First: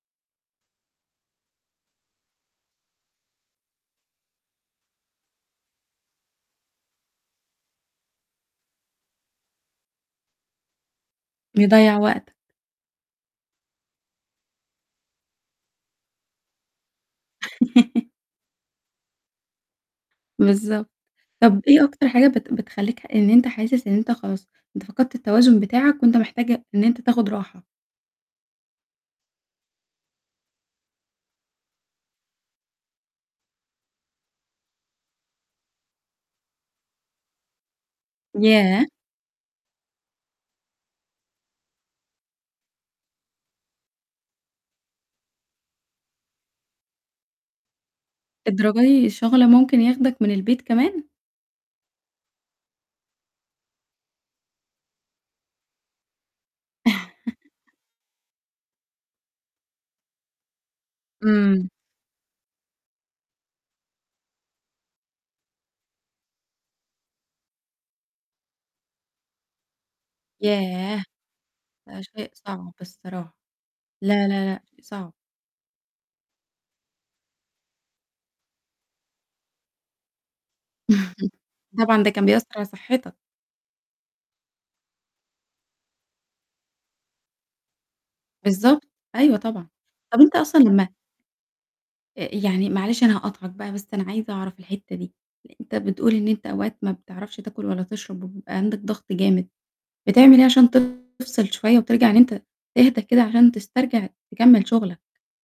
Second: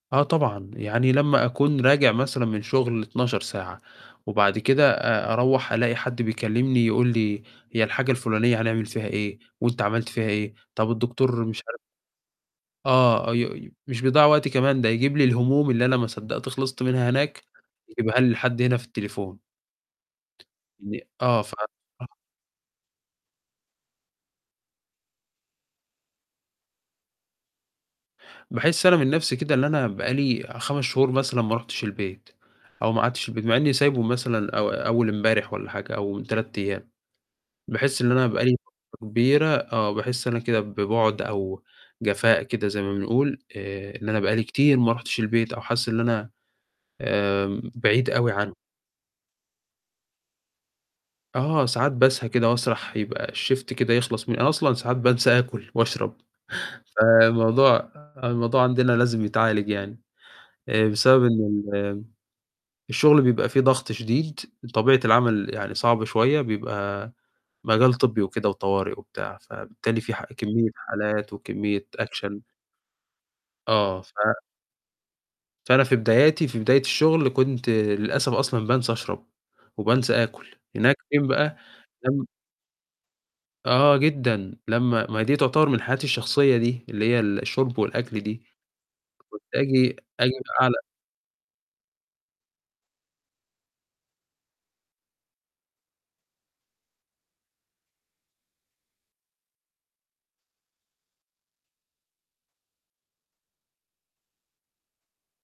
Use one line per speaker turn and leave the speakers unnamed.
آه طبعًا، يعني لما أكون راجع مثلًا من شغل 12 ساعة، وبعد كده أ أروَّح ألاقي حد بيكلمني يقول لي هي الحاجة الفلانية هنعمل فيها إيه، وأنت عملت فيها إيه، طب الدكتور مش عارف
بيضيّع وقتك.
آه، ي ي مش بيضيّع وقتي كمان، ده يجيب لي الهموم اللي أنا ما صدّقت خلِصت منها هناك، يجيبها لي لحد هنا في التليفون.
بالضبط،
يعني آه، ف
طب إيه أكتر
[unintelligible]
حاجة بت بتخلّيك ح إن أنت حاسس إن أنت خلاص، أنت فقدت التوازن بتاعك وأنت محتاج إن أنت تاخد راحة؟
باحس أنا من نفسي كده اللي أنا بقى لي 5 شهور مثلًا ما رُحتش البيت، أو ما قعدتش في البيت، مع إني سايبه مثلًا أو أول إمبارح والّا حاجة أو من 3 أيام. باحس اللي أنا بقى لي
ياه!
[unintelligible] كبيرة آه، باحس أنا كده ببعد أو جفاء كده زي ما بنقول، آآ، إن أنا بقى لي كتير ما رُحتش البيت أو حاسس إن أنا آمم بعيد أوي عنه.
للدرجة دي الشغل ممكن ياخدك من البيت كمان!
آه، ساعات باسهى كده وأسرح، يبقى الشيفت كده يخلص، م أنا أصلًا ساعات بانسى آكل وأشرب، فالموضوع الموضوع عندنا لازم يتعالج يعني، آآ بسبب إن
إمم.
ال الشغل بيبقى فيه ضغط شديد، طبيعة العمل يعني صعبة شوية، بيبقى مجال طبي وكده وطوارئ وبتاع. فبالتالي في ح كمية
ياه!
حالات وكمية
ده شيء
أكشن.
صعب الصراحة.
آه، ف
لا لا لأ، صعب.
فأنا في بداياتي في بداية الشغل، كنت للأسف أصلًا بانسى أشرب وبانسى آكل، هناك فين بقى؟
طبعًا ده كان
لم
بيأثر على صحتك.
آه جدًا، لما ما هي دي تعتبر من حياتي الشخصية دي، اللي هي الشرب والأكل دي.
بالضبط، أيوه
كنت
طبعًا.
آجي
طب
آجي
أنت أصلًا
لأعلى
لما أأ، يعني معلش أنا هاقاطعك بقى بس أنا عايزة أعرف الحتة دي، أنت بتقول إن أنت أوقات ما بتعرفش تاكل ولا تشرب وبيبقى عندك ضغط جامد، بتعمل إيه عشان تفصِل شوية وترجع إن أنت تهدى كده عشان تسترجع تكمل شغلك؟